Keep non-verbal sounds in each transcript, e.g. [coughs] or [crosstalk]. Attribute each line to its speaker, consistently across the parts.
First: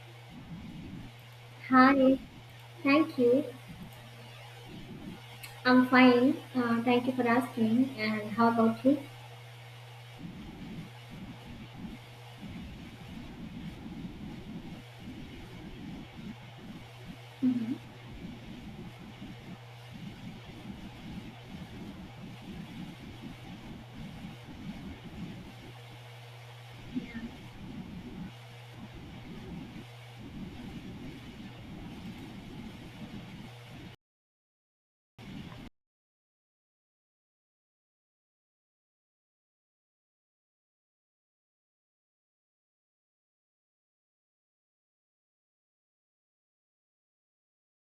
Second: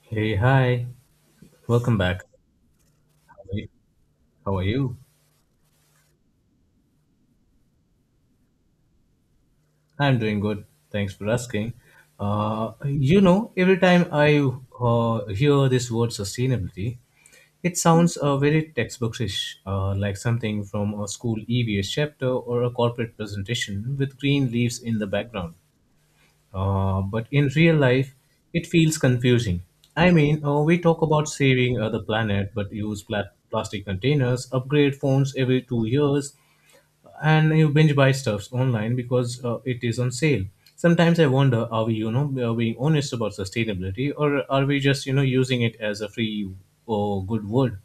Speaker 1: Hey, hi. Welcome
Speaker 2: Hi,
Speaker 1: back.
Speaker 2: thank you.
Speaker 1: How are you? How are you?
Speaker 2: I'm fine. Thank you for asking. And how about you?
Speaker 1: I'm doing good. Thanks for asking. Every time I hear this word sustainability, it
Speaker 2: hmm
Speaker 1: sounds very textbookish, like something from a school EVS chapter or a corporate presentation with green leaves in the background. But in real life, it feels confusing. We talk about saving the planet, but use plastic containers, upgrade phones every 2 years, and you binge buy stuffs online because it is on sale. Sometimes I wonder, are we honest about sustainability, or are we just, using it as a free or good word?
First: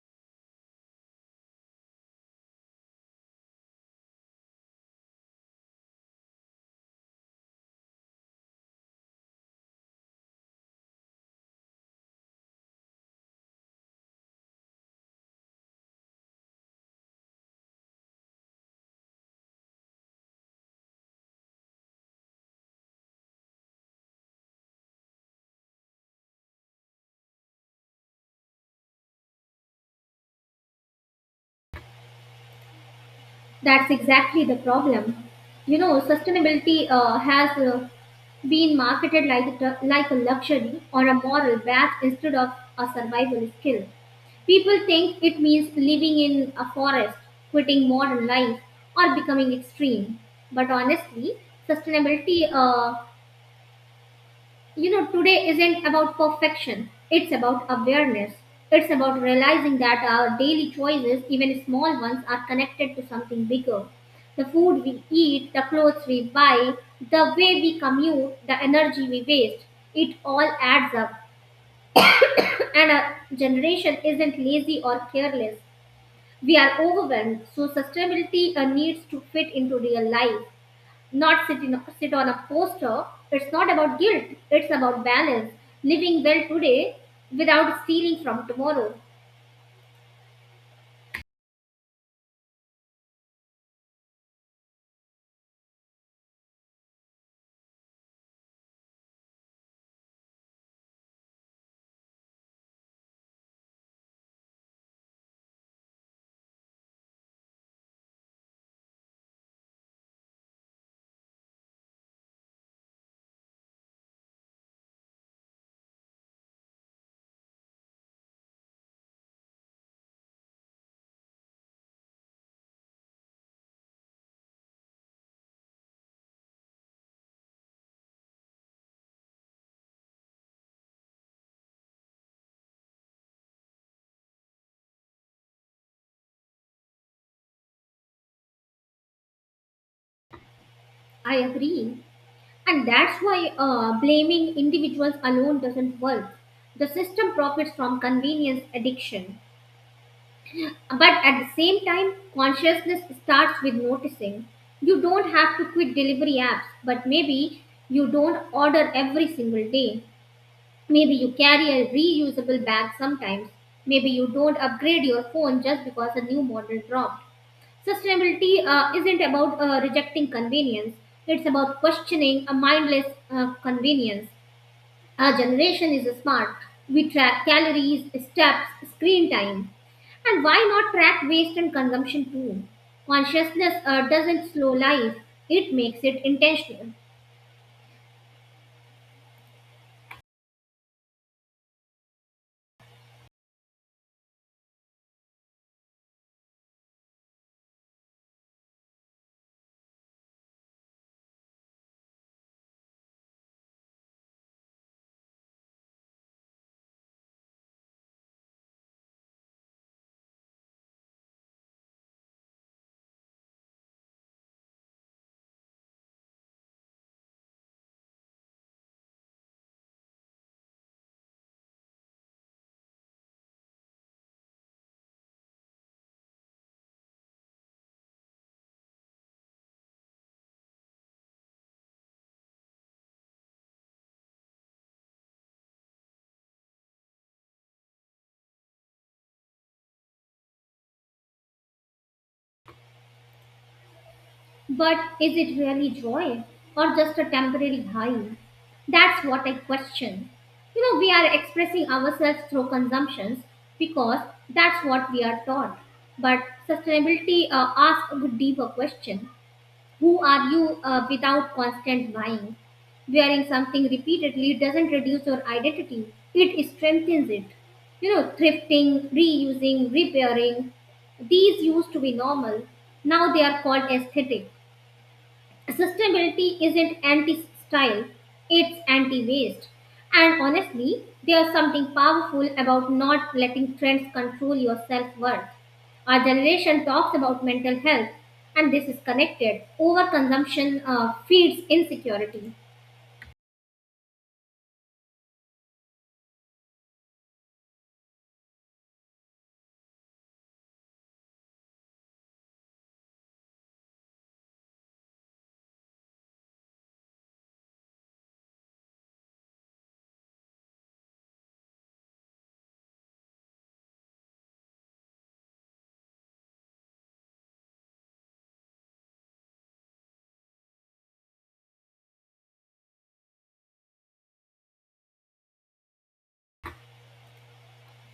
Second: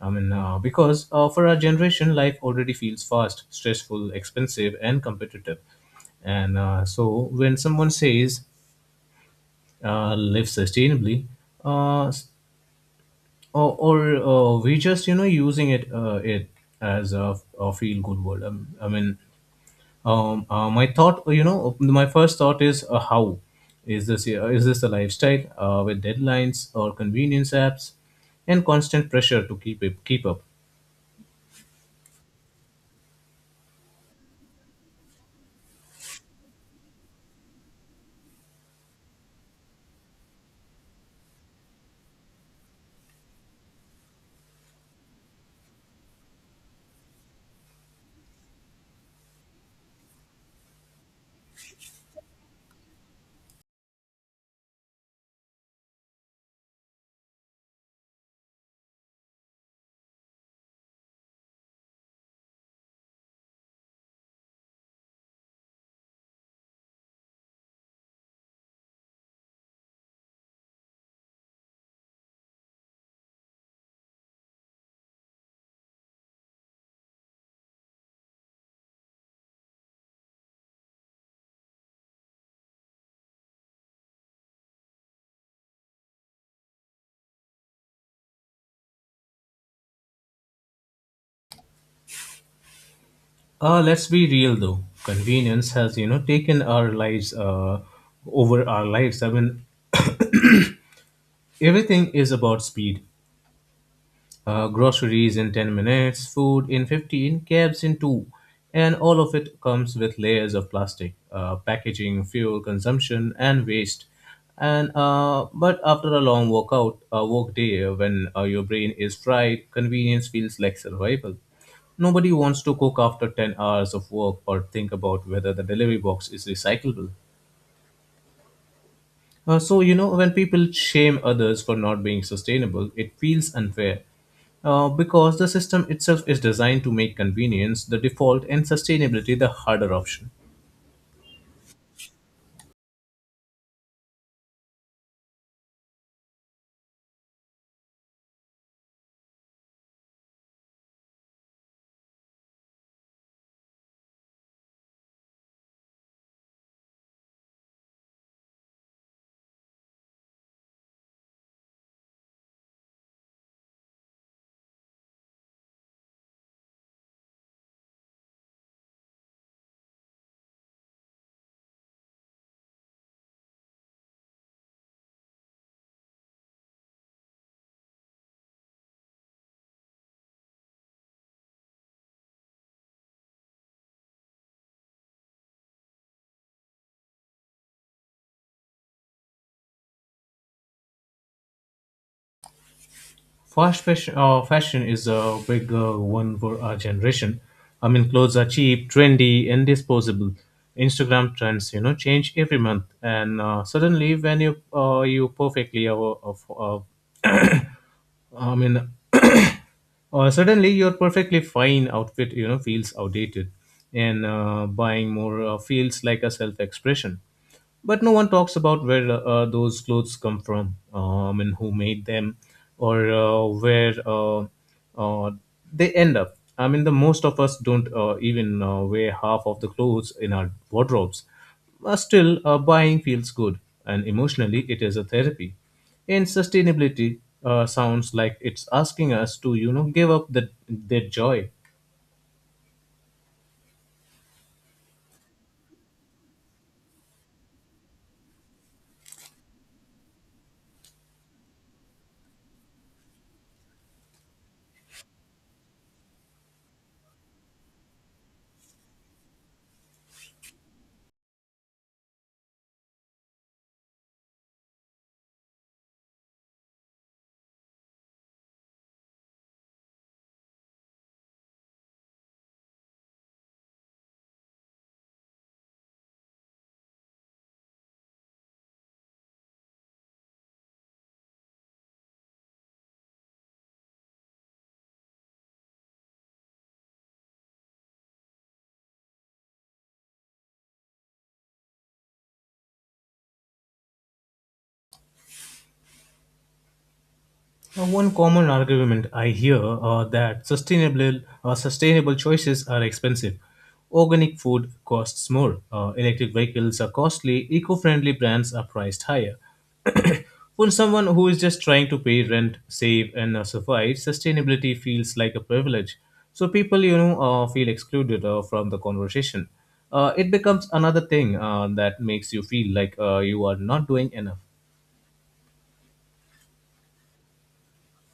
Speaker 1: I mean, because For our generation, life already feels fast, stressful, expensive, and competitive. And So when someone says live sustainably, s- or we just using it as a feel good word. My thought, my first thought is how is this a lifestyle with deadlines or convenience apps and constant pressure to keep up?
Speaker 2: That's exactly the problem. You know, sustainability has been marketed like like a luxury or a moral badge instead of a survival skill. People think it means living in a forest, quitting modern life, or becoming extreme. But honestly, sustainability you know today isn't about perfection. It's about awareness. It's about realizing that our daily choices, even small ones, are connected to something bigger: the food we eat, the clothes we buy, the way we commute, the energy we waste. It all adds up. [laughs] And our generation isn't lazy or careless, we are overwhelmed. So sustainability needs to fit into real life, not sit on a poster. It's not about guilt, it's about balance. Living well today without stealing from tomorrow.
Speaker 1: Let's be real though, convenience has taken our lives over our lives. I mean, everything is about speed. Groceries in 10 minutes, food in 15, cabs in 2, and all of it comes with layers of plastic, packaging, fuel consumption, and waste. And but after a work day when your brain is fried, convenience feels like survival. Nobody wants to cook after 10 hours of work or think about whether the delivery box is recyclable. When people shame others for not being sustainable, it feels unfair. Because the system itself is designed to make convenience the default and sustainability the harder option.
Speaker 2: I agree. And that's why blaming individuals alone doesn't work. The system profits from convenience addiction. But at the same time, consciousness starts with noticing. You don't have to quit delivery apps, but maybe you don't order every single day. Maybe you carry a reusable bag sometimes. Maybe you don't upgrade your phone just because a new model dropped. Sustainability isn't about rejecting convenience, it's about questioning a mindless convenience. Our generation is smart. We track calories, steps, screen time. And why not track waste and consumption too? Consciousness doesn't slow life, it makes it intentional.
Speaker 1: Fashion is a big one for our generation. I mean, clothes are cheap, trendy, and disposable. Instagram trends, change every month, and suddenly when you you perfectly uh, I mean, [clears throat] suddenly your perfectly fine outfit, feels outdated, and buying more feels like a self-expression. But no one talks about where those clothes come from, and who made them, or where uh, they end up. I mean, the most of us don't even wear half of the clothes in our wardrobes. But still, buying feels good, and emotionally, it is a therapy. In sustainability, sounds like it's asking us to, give up their joy.
Speaker 2: But is it really joy or just a temporary high? That's what I question. You know, we are expressing ourselves through consumptions because that's what we are taught. But sustainability asks a deeper question. Who are you without constant buying? Wearing something repeatedly doesn't reduce your identity, it strengthens it. You know, thrifting, reusing, repairing, these used to be normal. Now they are called aesthetic. Sustainability isn't anti style, it's anti waste. And honestly, there's something powerful about not letting trends control your self worth. Our generation talks about mental health, and this is connected. Overconsumption feeds insecurity.
Speaker 1: Now, one common argument I hear that sustainable sustainable choices are expensive. Organic food costs more. Electric vehicles are costly. Eco-friendly brands are priced higher. [coughs] [clears throat] For someone who is just trying to pay rent, save, and survive, sustainability feels like a privilege. So people, feel excluded from the conversation. It becomes another thing that makes you feel like you are not doing enough.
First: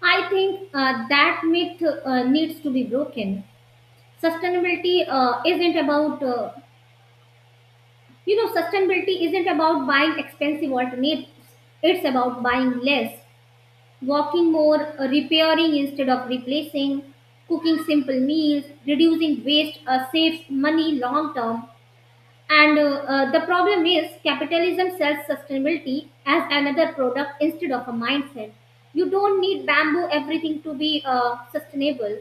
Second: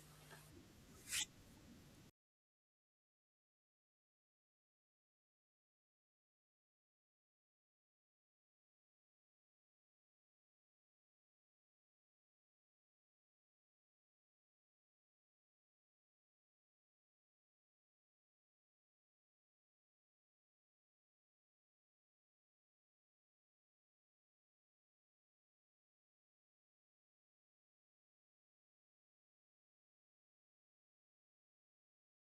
Speaker 2: I think that myth needs to be broken. Sustainability uh, isn't about, uh, sustainability isn't about buying expensive alternatives, it's about buying less, walking more, repairing instead of replacing, cooking simple meals, reducing waste, saves money long term. And the problem is capitalism sells sustainability as another product instead of a mindset. You don't need bamboo everything to be sustainable.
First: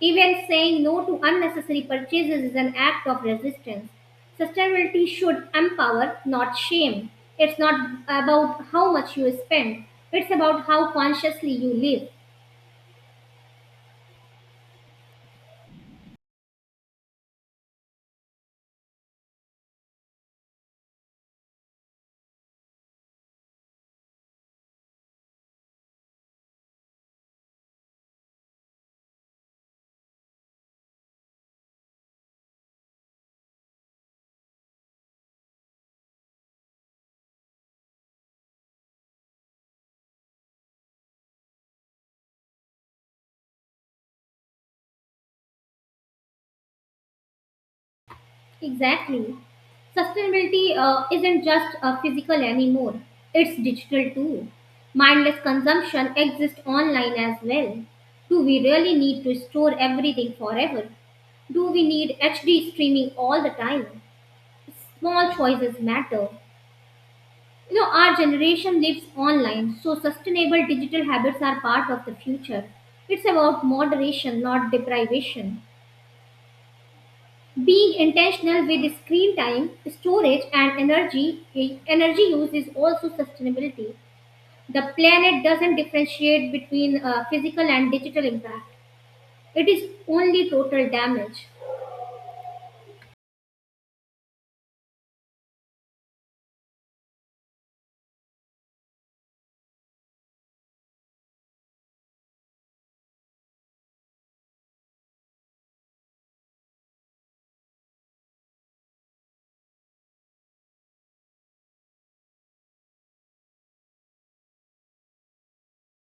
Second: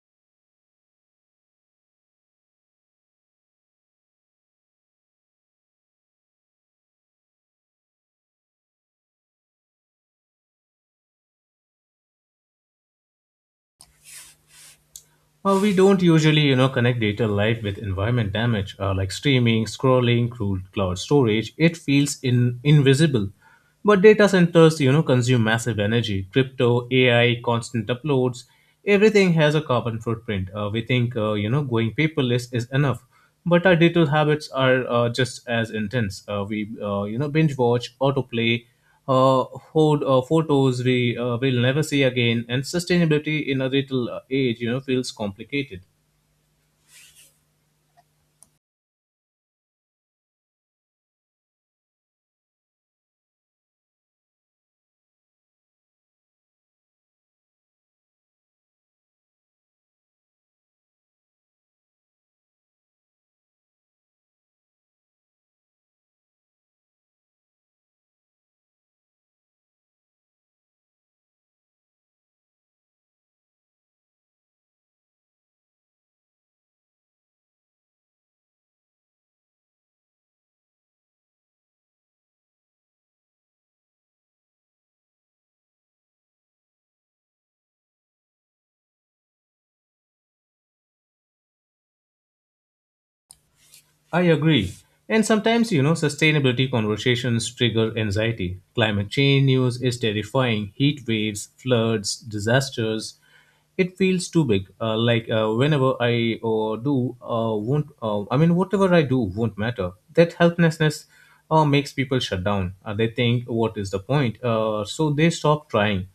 Speaker 2: Even saying no to unnecessary purchases is an act of resistance. Sustainability should empower, not shame. It's not about how much you spend, it's about how consciously you live.
Speaker 1: Well, we don't usually, connect data life with environment damage, like streaming, scrolling, crude cloud storage. It feels invisible. But data centers, consume massive energy. Crypto, AI, constant uploads, everything has a carbon footprint. We think, you know, Going paperless is enough. But our digital habits are just as intense. Binge watch, autoplay, uh, hold photos we will never see again, and sustainability in a little age, feels complicated.
Speaker 2: Exactly. Sustainability isn't just physical anymore, it's digital too. Mindless consumption exists online as well. Do we really need to store everything forever? Do we need HD streaming all the time? Small choices matter. You know, our generation lives online, so sustainable digital habits are part of the future. It's about moderation, not deprivation. Being intentional with screen time, storage, and energy use is also sustainability. The planet doesn't differentiate between physical and digital impact. It is only total damage.
Speaker 1: I agree. And sometimes, sustainability conversations trigger anxiety. Climate change news is terrifying. Heat waves, floods, disasters. It feels too big. Like whenever I do, won't. I mean, Whatever I do won't matter. That helplessness makes people shut down. They think, "What is the point?" So they stop trying.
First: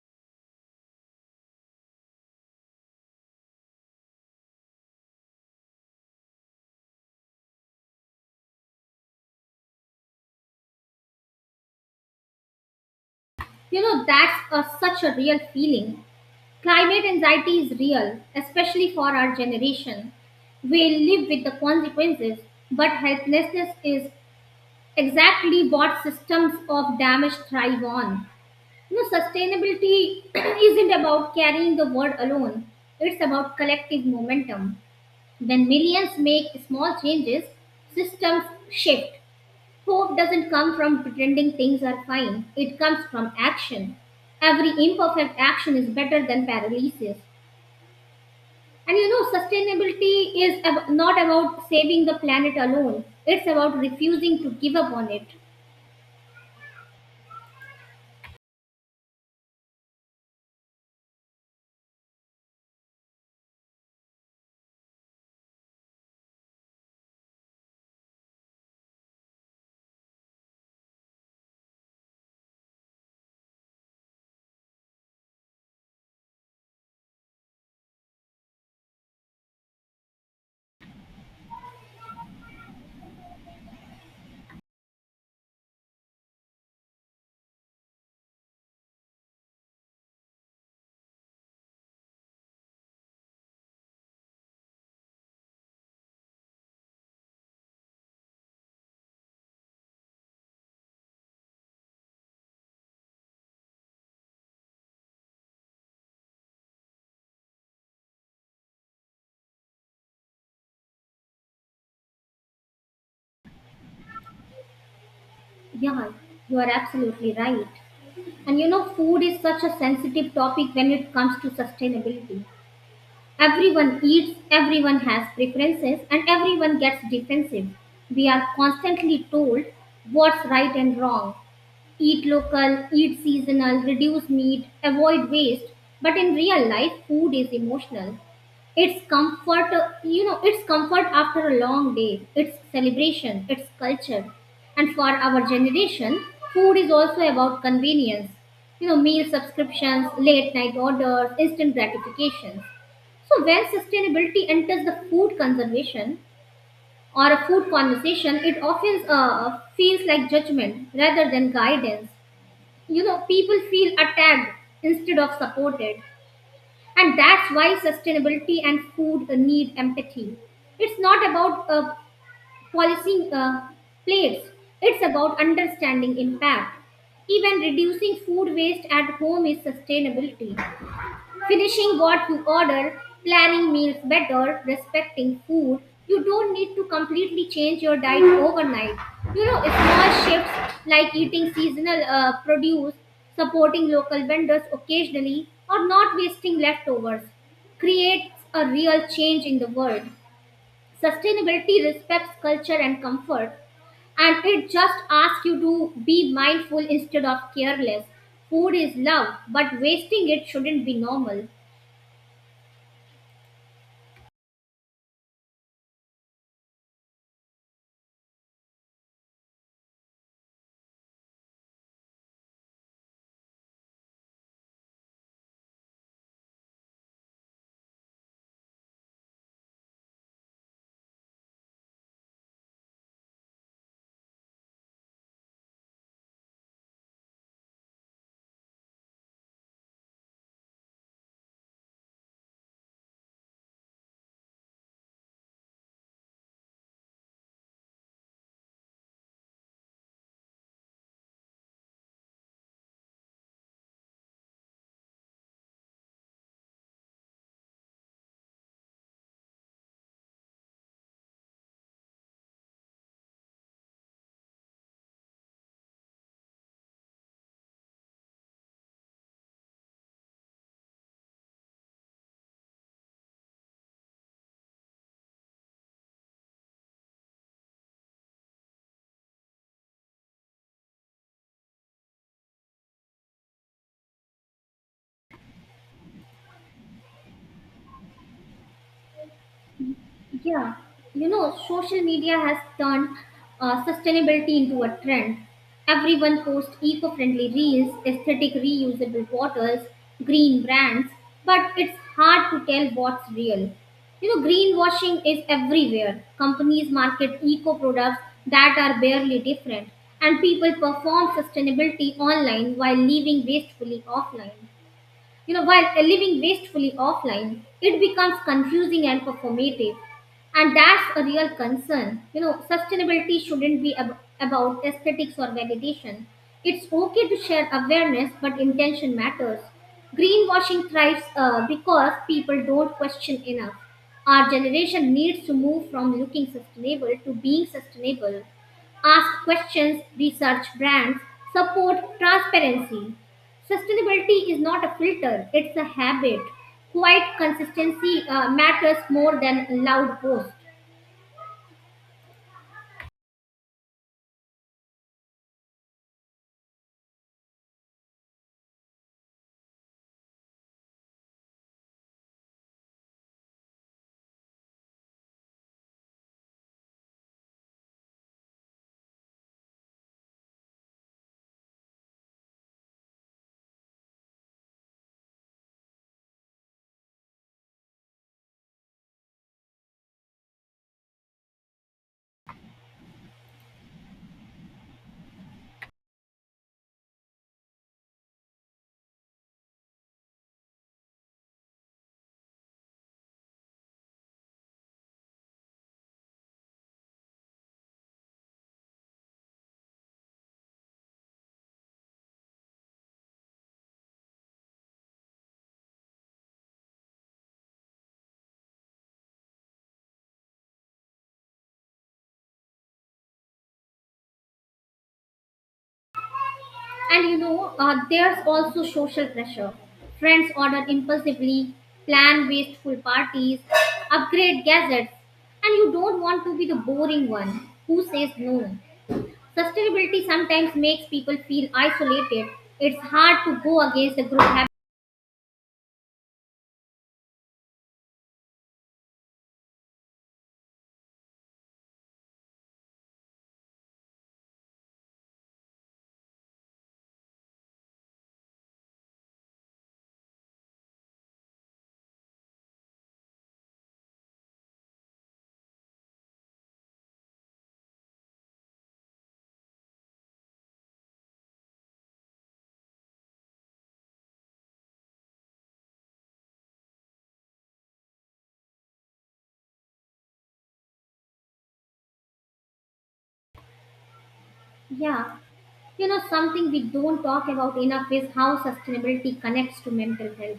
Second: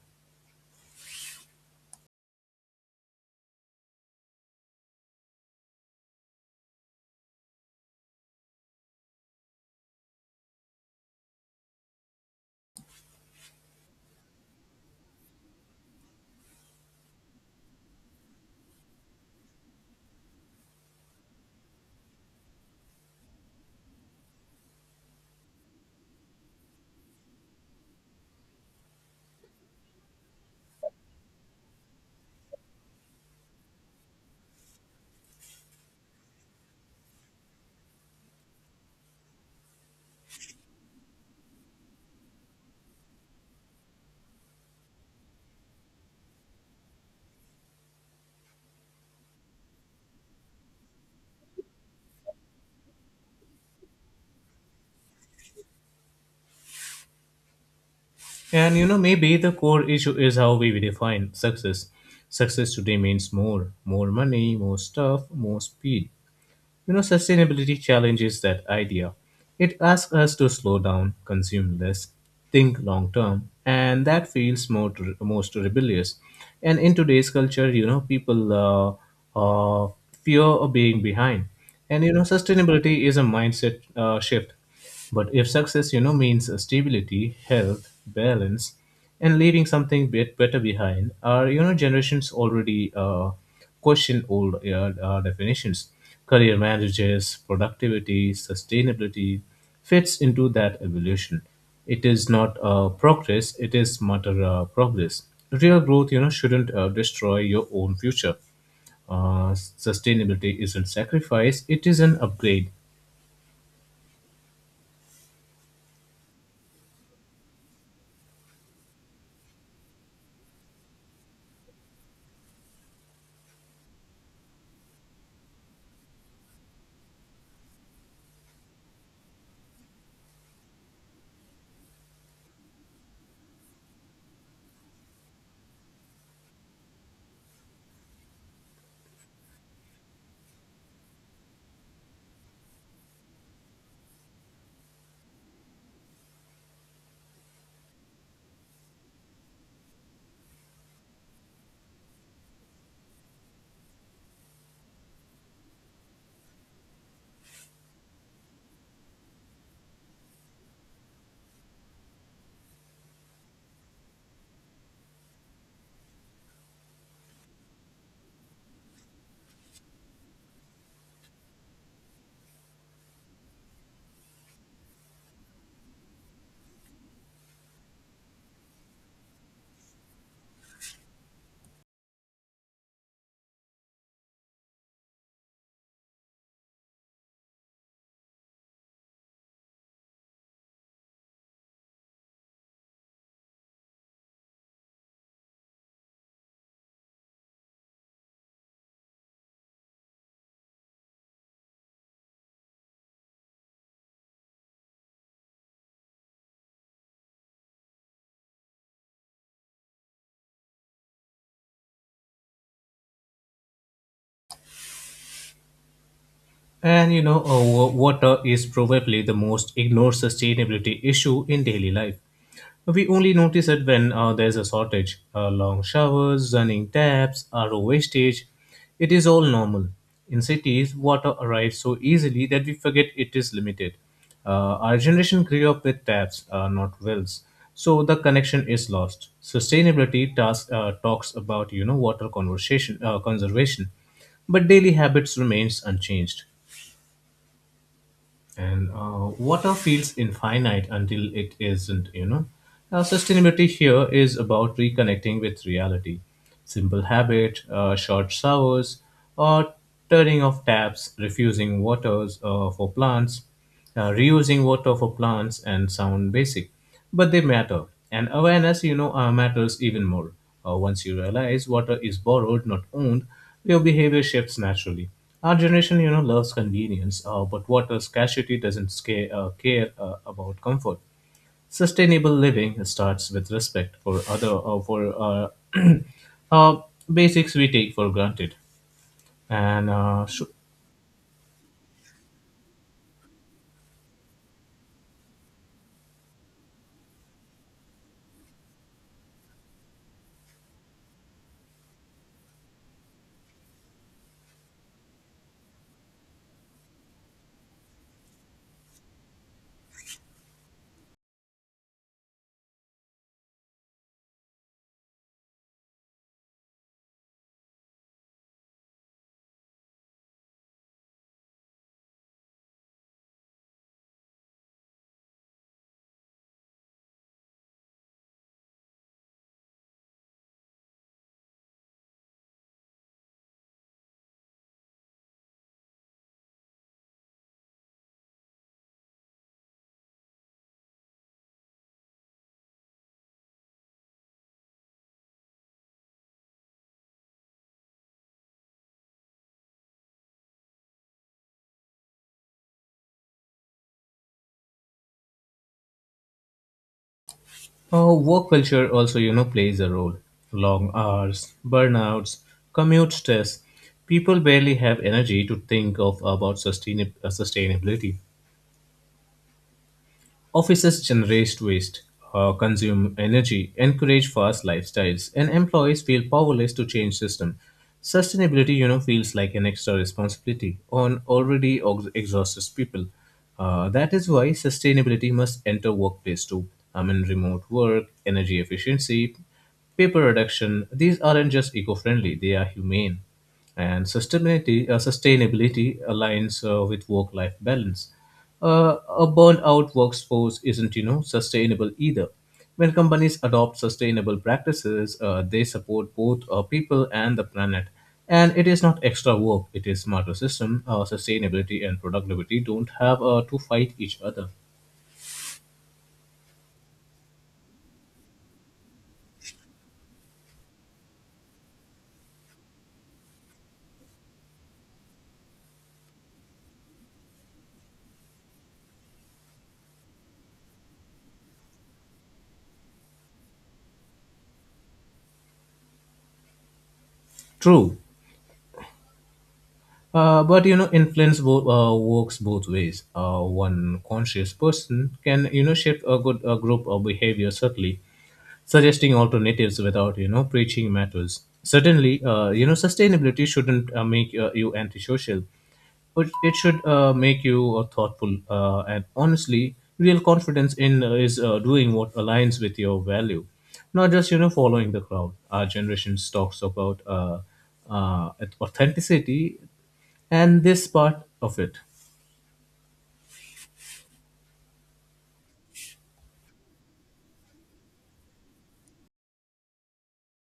Speaker 2: You know, that's such a real feeling. Climate anxiety is real, especially for our generation. We live with the consequences, but helplessness is exactly what systems of damage thrive on. You know, sustainability [clears throat] isn't about carrying the world alone, it's about collective momentum. When millions make small changes, systems shift. Hope doesn't come from pretending things are fine, it comes from action. Every imperfect action is better than paralysis. And you know, sustainability is not about saving the planet alone, it's about refusing to give up on it.
Speaker 1: And you know, maybe the core issue is how we define success. Success today means more, more money, more stuff, more speed. You know, sustainability challenges that idea. It asks us to slow down, consume less, think long term, and that feels more most rebellious. And in today's culture, people uh, fear of being behind. And you know, sustainability is a mindset shift. But if success, means stability, health, balance, and leaving something bit better behind, our generations already question old definitions. Career managers, productivity, sustainability fits into that evolution. It is not progress; it is matter progress. Real growth, shouldn't destroy your own future. uh, Sustainability isn't sacrifice, it is an upgrade.
Speaker 2: Yeah, you are absolutely right. And you know, food is such a sensitive topic when it comes to sustainability. Everyone eats, everyone has preferences, and everyone gets defensive. We are constantly told what's right and wrong. Eat local, eat seasonal, reduce meat, avoid waste. But in real life, food is emotional. It's comfort after a long day. It's celebration, it's culture. And for our generation, food is also about convenience. You know, meal subscriptions, late night orders, instant gratifications. So when sustainability enters the food conservation or a food conversation, it often feels like judgment rather than guidance. You know, people feel attacked instead of supported. And that's why sustainability and food need empathy. It's not about policing plates, it's about understanding impact. Even reducing food waste at home is sustainability. Finishing what you order, planning meals better, respecting food. You don't need to completely change your diet overnight. You know, small shifts like eating seasonal produce, supporting local vendors occasionally, or not wasting leftovers creates a real change in the world. Sustainability respects culture and comfort, and it just asks you to be mindful instead of careless. Food is love, but wasting it shouldn't be normal.
Speaker 1: And you know, water is probably the most ignored sustainability issue in daily life. We only notice it when there's a shortage. Long showers, running taps, RO wastage. It is all normal. In cities, water arrives so easily that we forget it is limited. Our generation grew up with taps, not wells. So the connection is lost. Sustainability talks about water conversation conservation, but daily habits remains unchanged. And water feels infinite until it isn't, you know. Now, sustainability here is about reconnecting with reality. Simple habit, short showers, or turning off taps, refusing waters for plants, reusing water for plants, and sound basic but they matter, and awareness, matters even more. Once you realize water is borrowed not owned, your behavior shifts naturally. Our generation, loves convenience, but water scarcity doesn't care about comfort. Sustainable living starts with respect for other for uh, [clears throat] uh, basics we take for granted. And
Speaker 2: Yeah, you know, social media has turned sustainability into a trend. Everyone posts eco friendly reels, aesthetic reusable bottles, green brands, but it's hard to tell what's real. You know, greenwashing is everywhere. Companies market eco products that are barely different, and people perform sustainability online while living wastefully offline. It becomes confusing and performative. And that's a real concern. You know, sustainability shouldn't be about aesthetics or validation. It's okay to share awareness, but intention matters. Greenwashing thrives because people don't question enough. Our generation needs to move from looking sustainable to being sustainable. Ask questions, research brands, support transparency. Sustainability is not a filter, it's a habit. Quiet consistency matters more than loud posts.
Speaker 1: Oh, work culture also, plays a role. Long hours, burnouts, commute stress. People barely have energy to think of about sustainability. Offices generate waste, consume energy, encourage fast lifestyles, and employees feel powerless to change system. Sustainability, feels like an extra responsibility on already exhausted people. That is why sustainability must enter workplace too. I mean, remote work, energy efficiency, paper reduction. These aren't just eco-friendly; they are humane. And sustainability aligns with work-life balance. A burnout workforce isn't sustainable either. When companies adopt sustainable practices, they support both people and the planet, and it is not extra work, it is smarter system. Sustainability and productivity don't have to fight each other.
Speaker 2: And you know, there's also social pressure. Friends order impulsively, plan wasteful parties, upgrade gadgets, and you don't want to be the boring one who says no. Sustainability sometimes makes people feel isolated. It's hard to go against the group habit.
Speaker 1: True. But you know, influence works both ways. One conscious person can shape a good group of behavior subtly, suggesting alternatives without preaching matters. Certainly, sustainability shouldn't make you antisocial, but it should make you thoughtful and honestly. Real confidence in is doing what aligns with your value, not just following the crowd. Our generation talks about uh, authenticity, and this part of it.
Speaker 2: Yeah. You know, something we don't talk about enough is how sustainability connects to mental health.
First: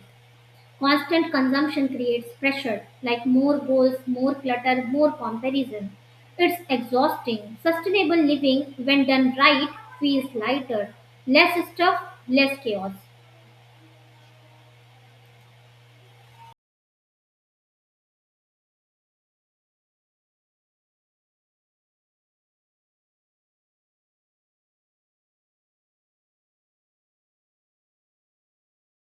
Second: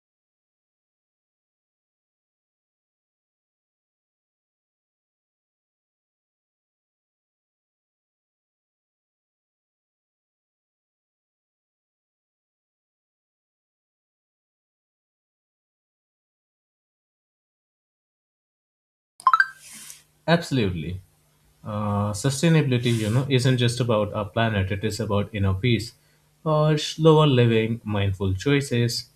Speaker 2: Constant consumption creates pressure, like more goals, more clutter, more comparison. It's exhausting. Sustainable living, when done right, feels lighter. Less stuff, less chaos.
Speaker 1: Absolutely. Sustainability, isn't just about our planet. It is about inner peace, slower living, mindful choices,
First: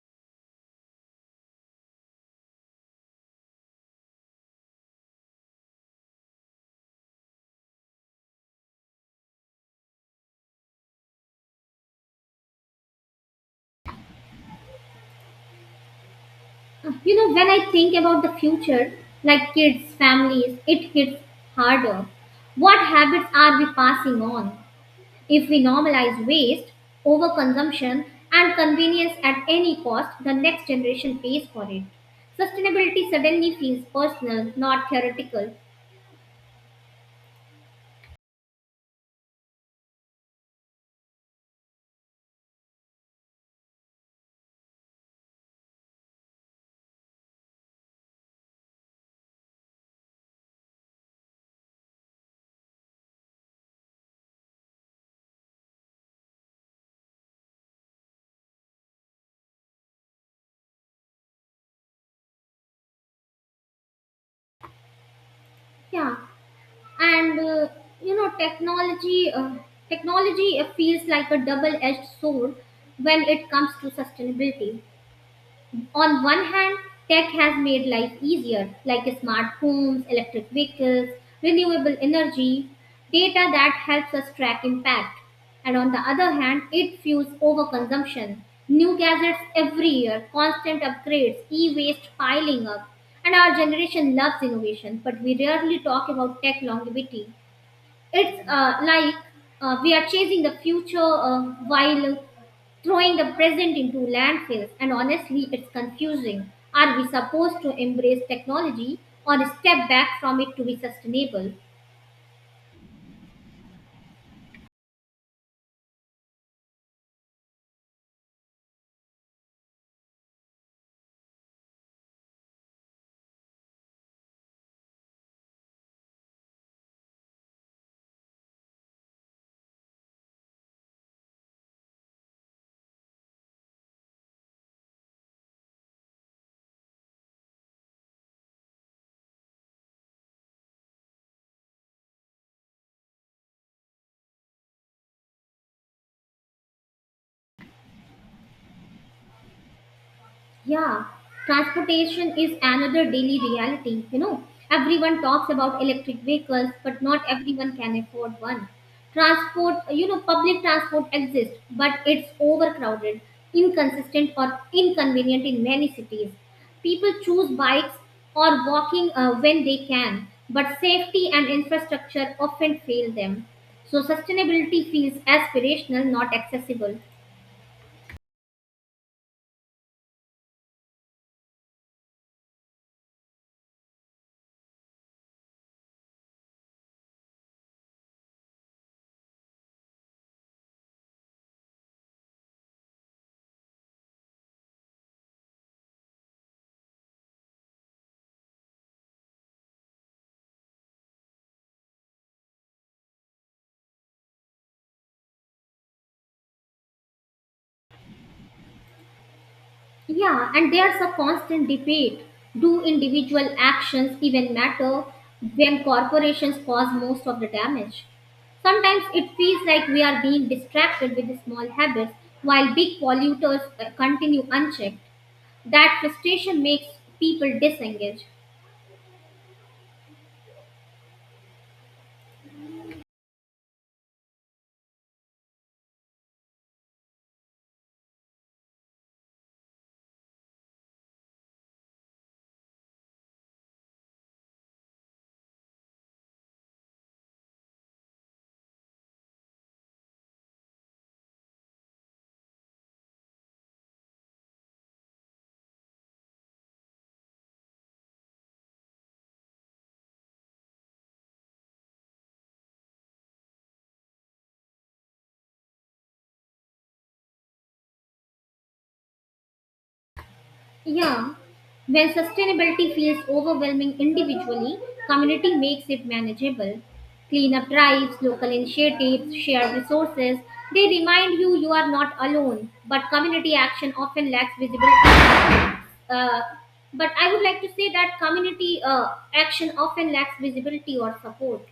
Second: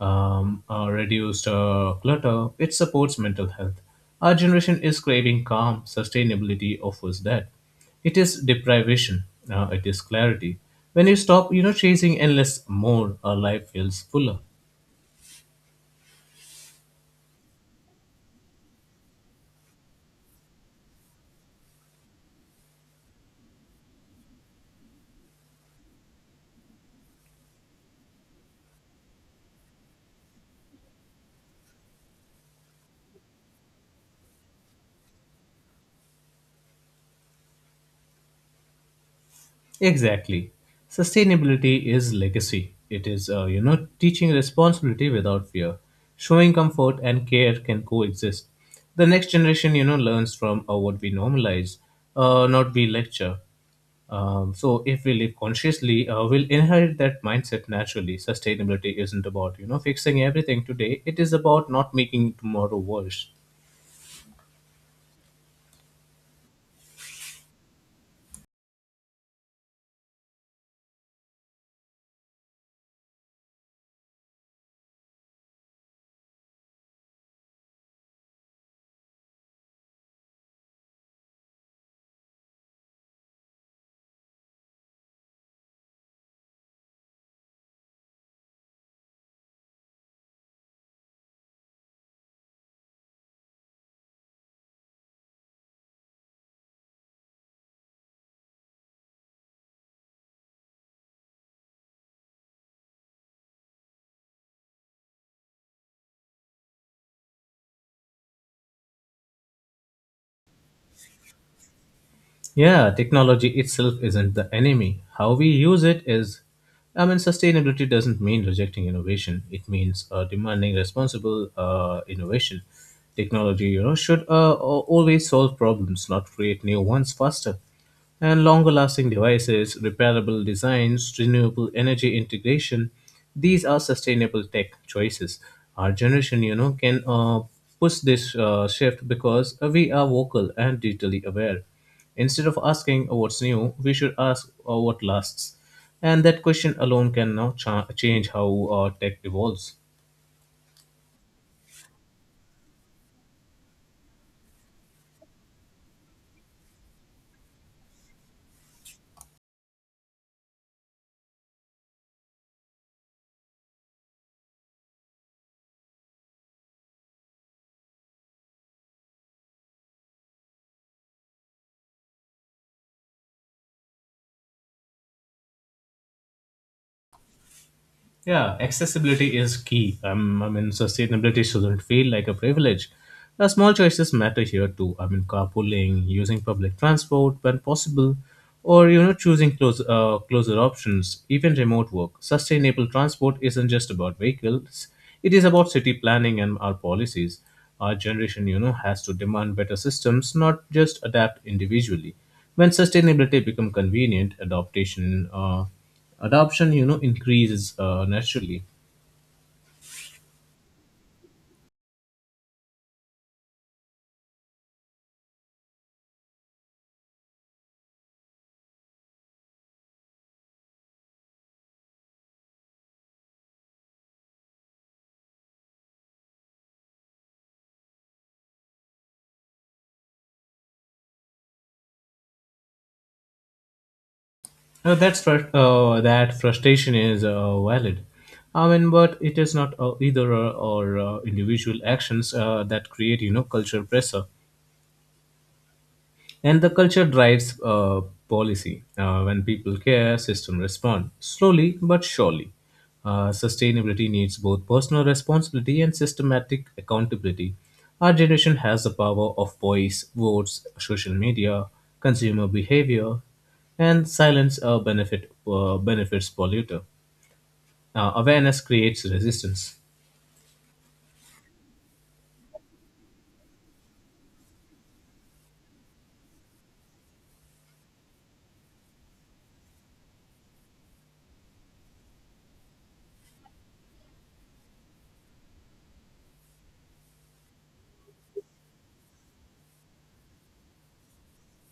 Speaker 1: reduced clutter. It supports mental health. Our generation is craving calm. Sustainability offers that. It is deprivation. It is clarity. When you stop, chasing endless more, our life feels fuller.
Speaker 2: You know, when I think about the future, like kids, families, it hits harder. What habits are we passing on? If we normalize waste, overconsumption, and convenience at any cost, the next generation pays for it. Sustainability suddenly feels personal, not theoretical.
Speaker 1: Exactly. Sustainability is legacy. It is teaching responsibility without fear. Showing comfort and care can coexist. The next generation, learns from what we normalize, not we lecture. So if we live consciously, we'll inherit that mindset naturally. Sustainability isn't about, fixing everything today. It is about not making tomorrow worse.
Speaker 2: Yeah, and you know, technology feels like a double-edged sword when it comes to sustainability. On one hand, tech has made life easier, like smart homes, electric vehicles, renewable energy, data that helps us track impact. And on the other hand, it fuels overconsumption. New gadgets every year, constant upgrades, e waste piling up. And our generation loves innovation, but we rarely talk about tech longevity. It's like we are chasing the future while throwing the present into landfills, and honestly, it's confusing. Are we supposed to embrace technology or step back from it to be sustainable?
Speaker 1: Yeah, technology itself isn't the enemy. How we use it is. I mean, sustainability doesn't mean rejecting innovation. It means demanding responsible innovation. Technology, should always solve problems, not create new ones faster. And longer lasting devices, repairable designs, renewable energy integration, these are sustainable tech choices. Our generation, can push this shift because we are vocal and digitally aware. Instead of asking what's new, we should ask what lasts. And that question alone can now change how tech evolves.
Speaker 2: Yeah, transportation is another daily reality. You know, everyone talks about electric vehicles, but not everyone can afford one. Public transport exists, but it's overcrowded, inconsistent, or inconvenient in many cities. People choose bikes or walking when they can, but safety and infrastructure often fail them. So, sustainability feels aspirational, not accessible.
Speaker 1: Yeah, accessibility is key. I mean, sustainability shouldn't feel like a privilege. Small choices matter here too. I mean, carpooling, using public transport when possible, or you know, choosing closer options, even remote work. Sustainable transport isn't just about vehicles; it is about city planning and our policies. Our generation, has to demand better systems, not just adapt individually. When sustainability become convenient, adaptation. Adoption increases naturally.
Speaker 2: Yeah, and there's a constant debate. Do individual actions even matter when corporations cause most of the damage? Sometimes it feels like we are being distracted with small habits while big polluters continue unchecked. That frustration makes people disengage.
Speaker 1: That frustration is valid, I mean, but it is not either or, individual actions that create cultural pressure, and the culture drives policy. When people care, system respond slowly but surely. Sustainability needs both personal responsibility and systematic accountability. Our generation has the power of voice, votes, social media, consumer behavior, and silence benefits polluter. Awareness creates resistance.
Speaker 2: Yeah, when sustainability feels overwhelming individually, community makes it manageable. Cleanup drives, local initiatives, shared resources, they remind you you are not alone, but community action often lacks visibility. Uh, but I would like to say that community action often lacks visibility or support.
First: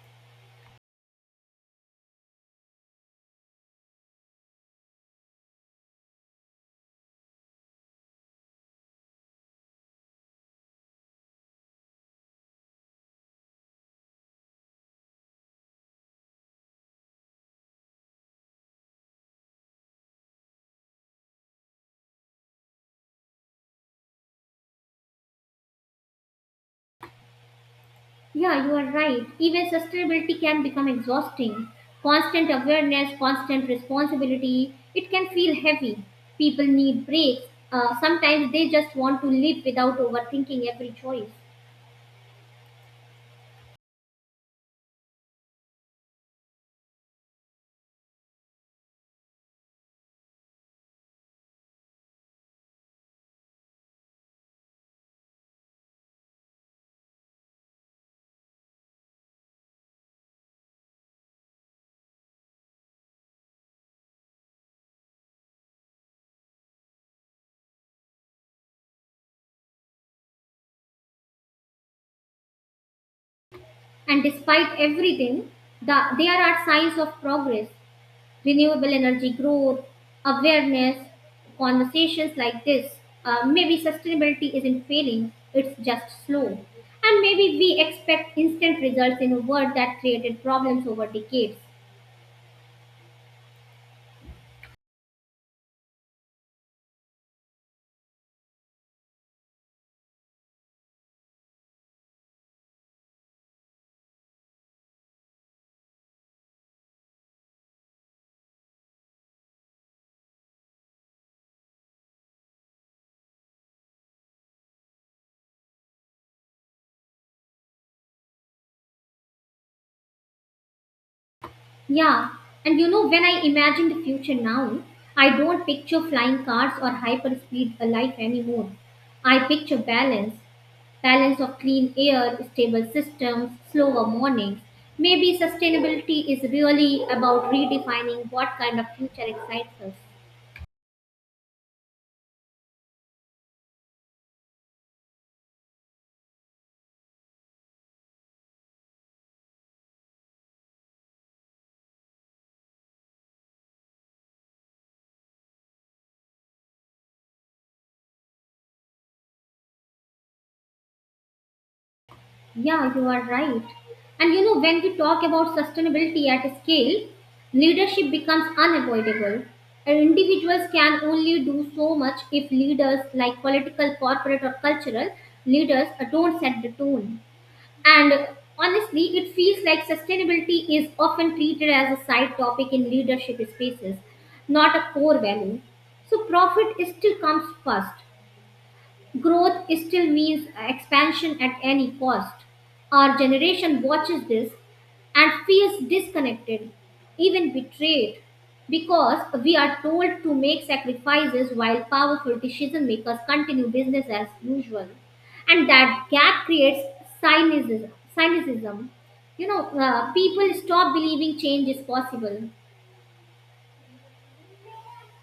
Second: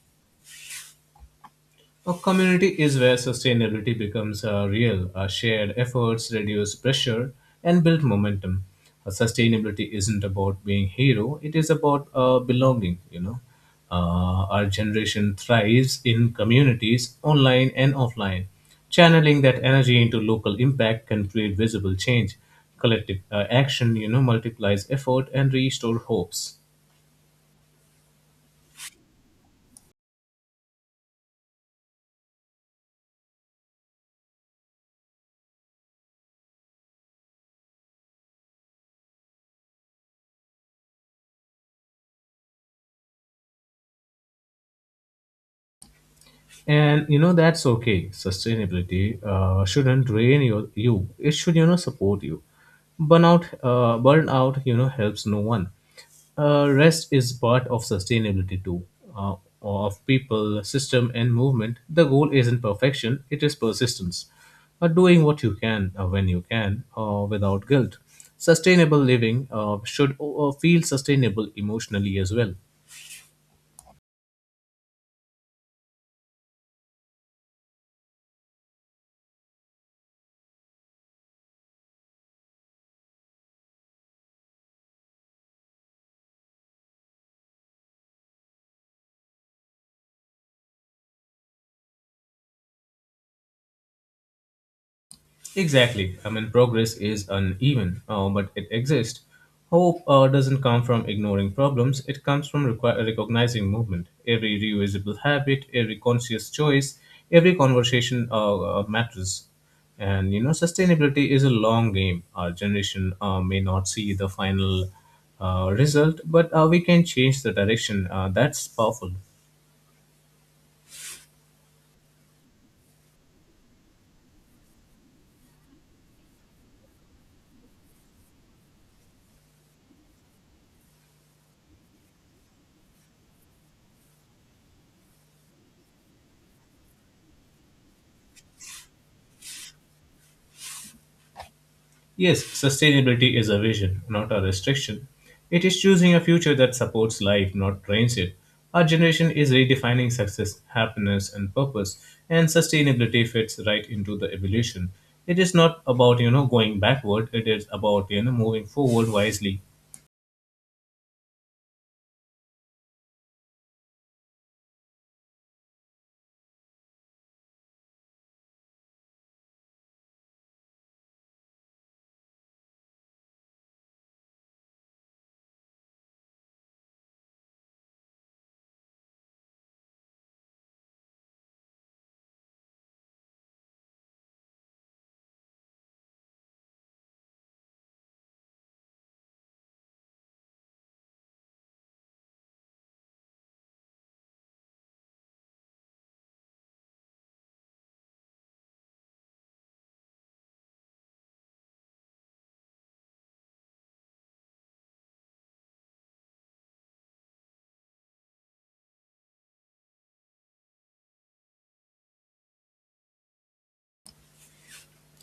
Speaker 1: A community is where sustainability becomes real. Our shared efforts reduce pressure and build momentum. Sustainability isn't about being hero; it is about belonging. Our generation thrives in communities, online and offline. Channeling that energy into local impact can create visible change. Collective action, multiplies effort and restore hopes.
Speaker 2: Yeah, you are right. Even sustainability can become exhausting. Constant awareness, constant responsibility, it can feel heavy. People need breaks. Sometimes they just want to live without overthinking every choice.
Speaker 1: And that's okay. Sustainability shouldn't drain you, it should support you. Burnout helps no one. Rest is part of sustainability too, uh, of people, system, and movement. The goal isn't perfection, it is persistence, doing what you can when you can without guilt. Sustainable living should feel sustainable emotionally as well.
Speaker 2: And despite everything, there are signs of progress: renewable energy growth, awareness, conversations like this. Maybe sustainability isn't failing, it's just slow. And maybe we expect instant results in a world that created problems over decades.
Speaker 1: Exactly. I mean, progress is uneven, but it exists. Hope doesn't come from ignoring problems, it comes from recognizing movement. Every reusable habit, every conscious choice, every conversation matters. And you know, sustainability is a long game. Our generation may not see the final result, but we can change the direction. That's powerful.
Speaker 2: Yeah, and you know, when I imagine the future now, I don't picture flying cars or hyperspeed life anymore. I picture balance, balance of clean air, stable systems, slower mornings. Maybe sustainability is really about redefining what kind of future excites us.
Speaker 1: Yes, sustainability is a vision, not a restriction. It is choosing a future that supports life, not drains it. Our generation is redefining success, happiness, and purpose, and sustainability fits right into the evolution. It is not about, you know, going backward, it is about, you know, moving forward wisely.
Speaker 2: Yeah, you are right. And you know, when we talk about sustainability at scale, leadership becomes unavoidable. And individuals can only do so much if leaders, like political, corporate, or cultural leaders, don't set the tone. And honestly, it feels like sustainability is often treated as a side topic in leadership spaces, not a core value. So, profit still comes first. Growth still means expansion at any cost. Our generation watches this and feels disconnected, even betrayed, because we are told to make sacrifices while powerful decision makers continue business as usual. And that gap creates cynicism. You know, people stop believing change is possible.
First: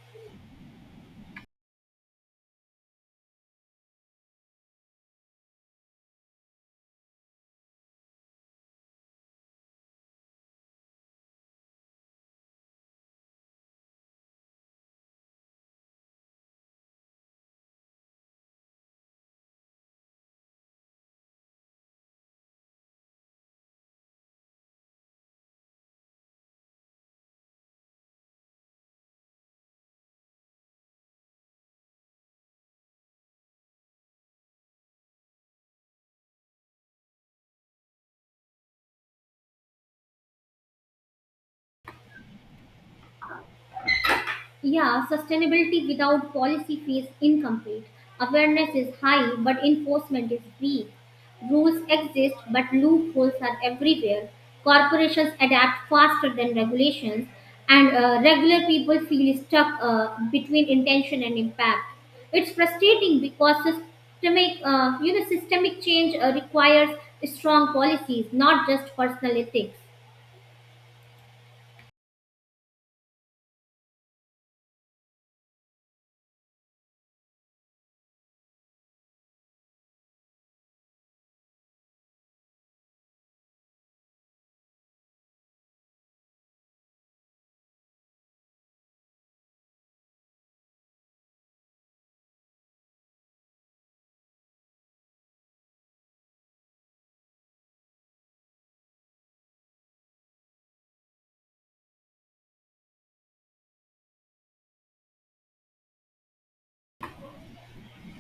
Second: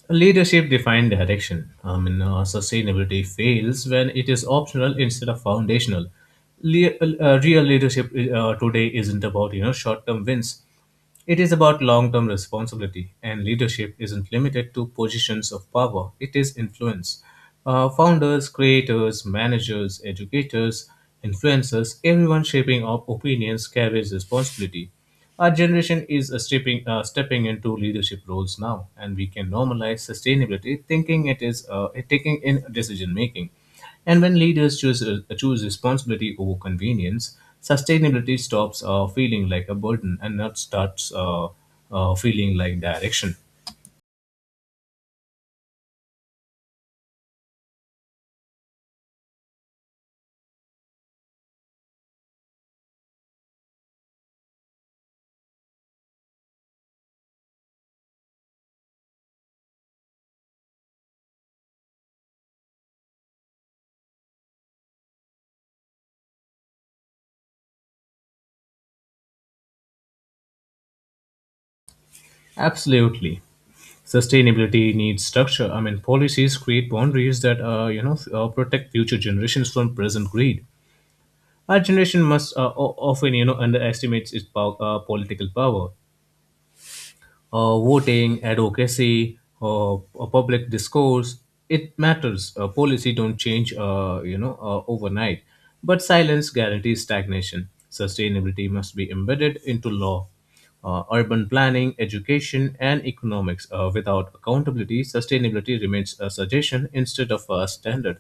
Speaker 1: Leadership defined direction. I mean, sustainability fails when it is optional instead of foundational. Le- Real leadership today isn't about short-term wins. It is about long-term responsibility, and leadership isn't limited to positions of power. It is influence. Founders, creators, managers, educators, influencers, everyone shaping our opinions carries responsibility. Our generation is stepping into leadership roles now, and we can normalize sustainability, thinking it is taking in decision making. And when leaders choose responsibility over convenience, sustainability stops feeling like a burden and not starts feeling like direction.
Speaker 2: Yeah, sustainability without policy feels incomplete. Awareness is high, but enforcement is weak. Rules exist, but loopholes are everywhere. Corporations adapt faster than regulations, and regular people feel stuck between intention and impact. It's frustrating because systemic change requires strong policies, not just personal ethics.
Speaker 1: Absolutely. Sustainability needs structure. I mean, policies create boundaries that, protect future generations from present greed. Our generation must often, you know, underestimates its political power. Voting, advocacy, public discourse, it matters. Policy don't change, overnight. But silence guarantees stagnation. Sustainability must be embedded into law. Urban planning, education, and economics. Without accountability, sustainability remains a suggestion instead of a standard.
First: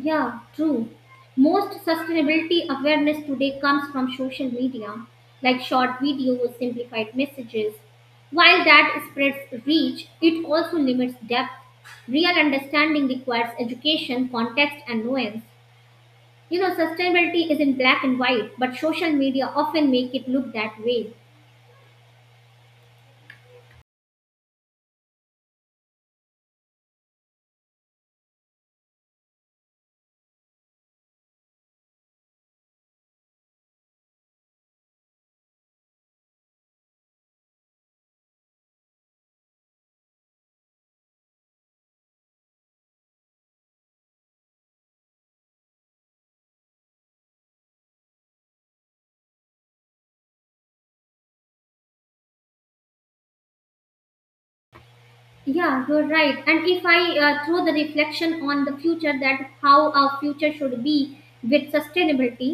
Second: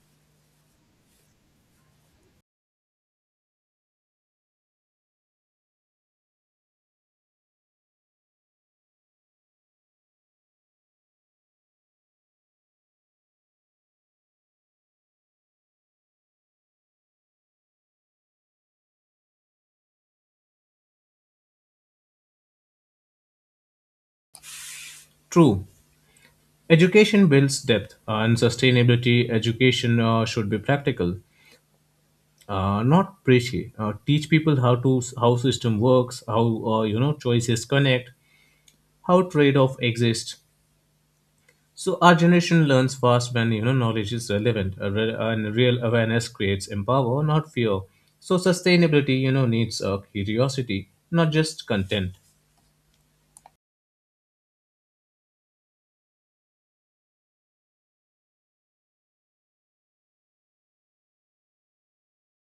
Speaker 2: Yeah, true. Most sustainability awareness today comes from social media, like short videos, simplified messages. While that spreads reach, it also limits depth. Real understanding requires education, context, and nuance. You know, sustainability is in black and white, but social media often make it look that way.
Speaker 1: True. Education builds depth and sustainability. Education should be practical, not preachy. Teach people how system works, how choices connect, how trade-off exists. So our generation learns fast when knowledge is relevant, and real awareness creates empower, not fear. So sustainability, you know, needs curiosity, not just content.
Speaker 2: Yeah, you're right. And if I throw the reflection on the future that how our future should be with sustainability,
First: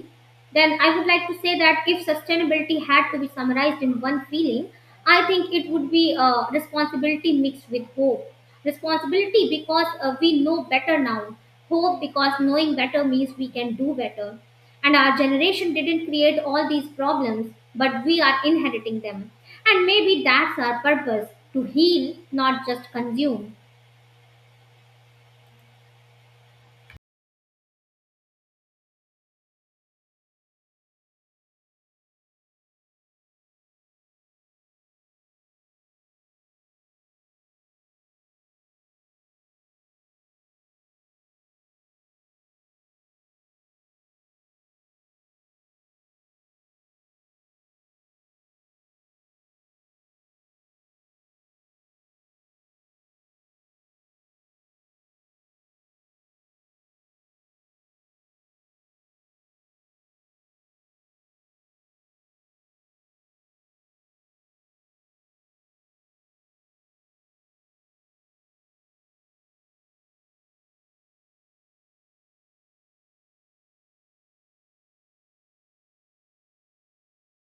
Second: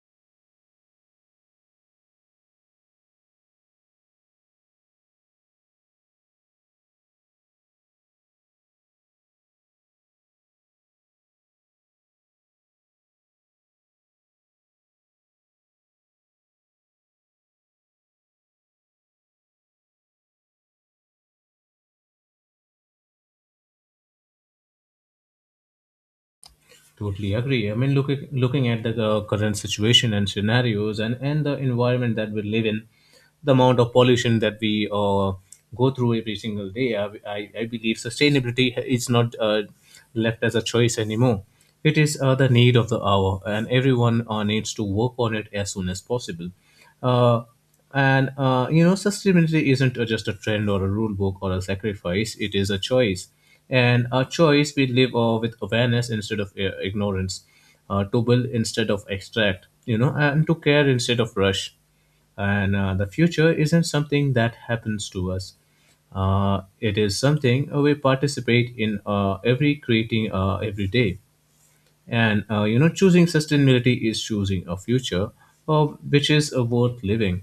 Speaker 2: then I would like to say that if sustainability had to be summarized in one feeling, I think it would be responsibility mixed with hope. Responsibility because we know better now. Hope because knowing better means we can do better. And our generation didn't create all these problems, but we are inheriting them. And maybe that's our purpose: to heal, not just consume.
Speaker 1: Totally agree. I mean, looking at the current situation and scenarios, and the environment that we live in, the amount of pollution that we go through every single day, I believe sustainability is not left as a choice anymore. It is the need of the hour, and everyone needs to work on it as soon as possible. Uh, and You know, sustainability isn't just a trend or a rule book or a sacrifice. It is a choice, and a choice we live with awareness instead of ignorance, to build instead of extract. You know, and to care instead of rush. And the future isn't something that happens to us. It is something we participate in every creating every day, and choosing sustainability is choosing a future which is worth living.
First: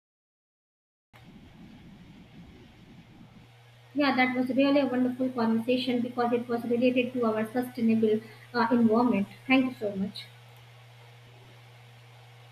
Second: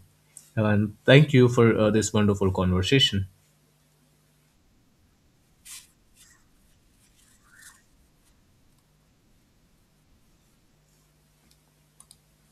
Speaker 1: And thank you for this wonderful conversation.
Speaker 2: Yeah, that was really a wonderful conversation because it was related to our sustainable environment. Thank you so much.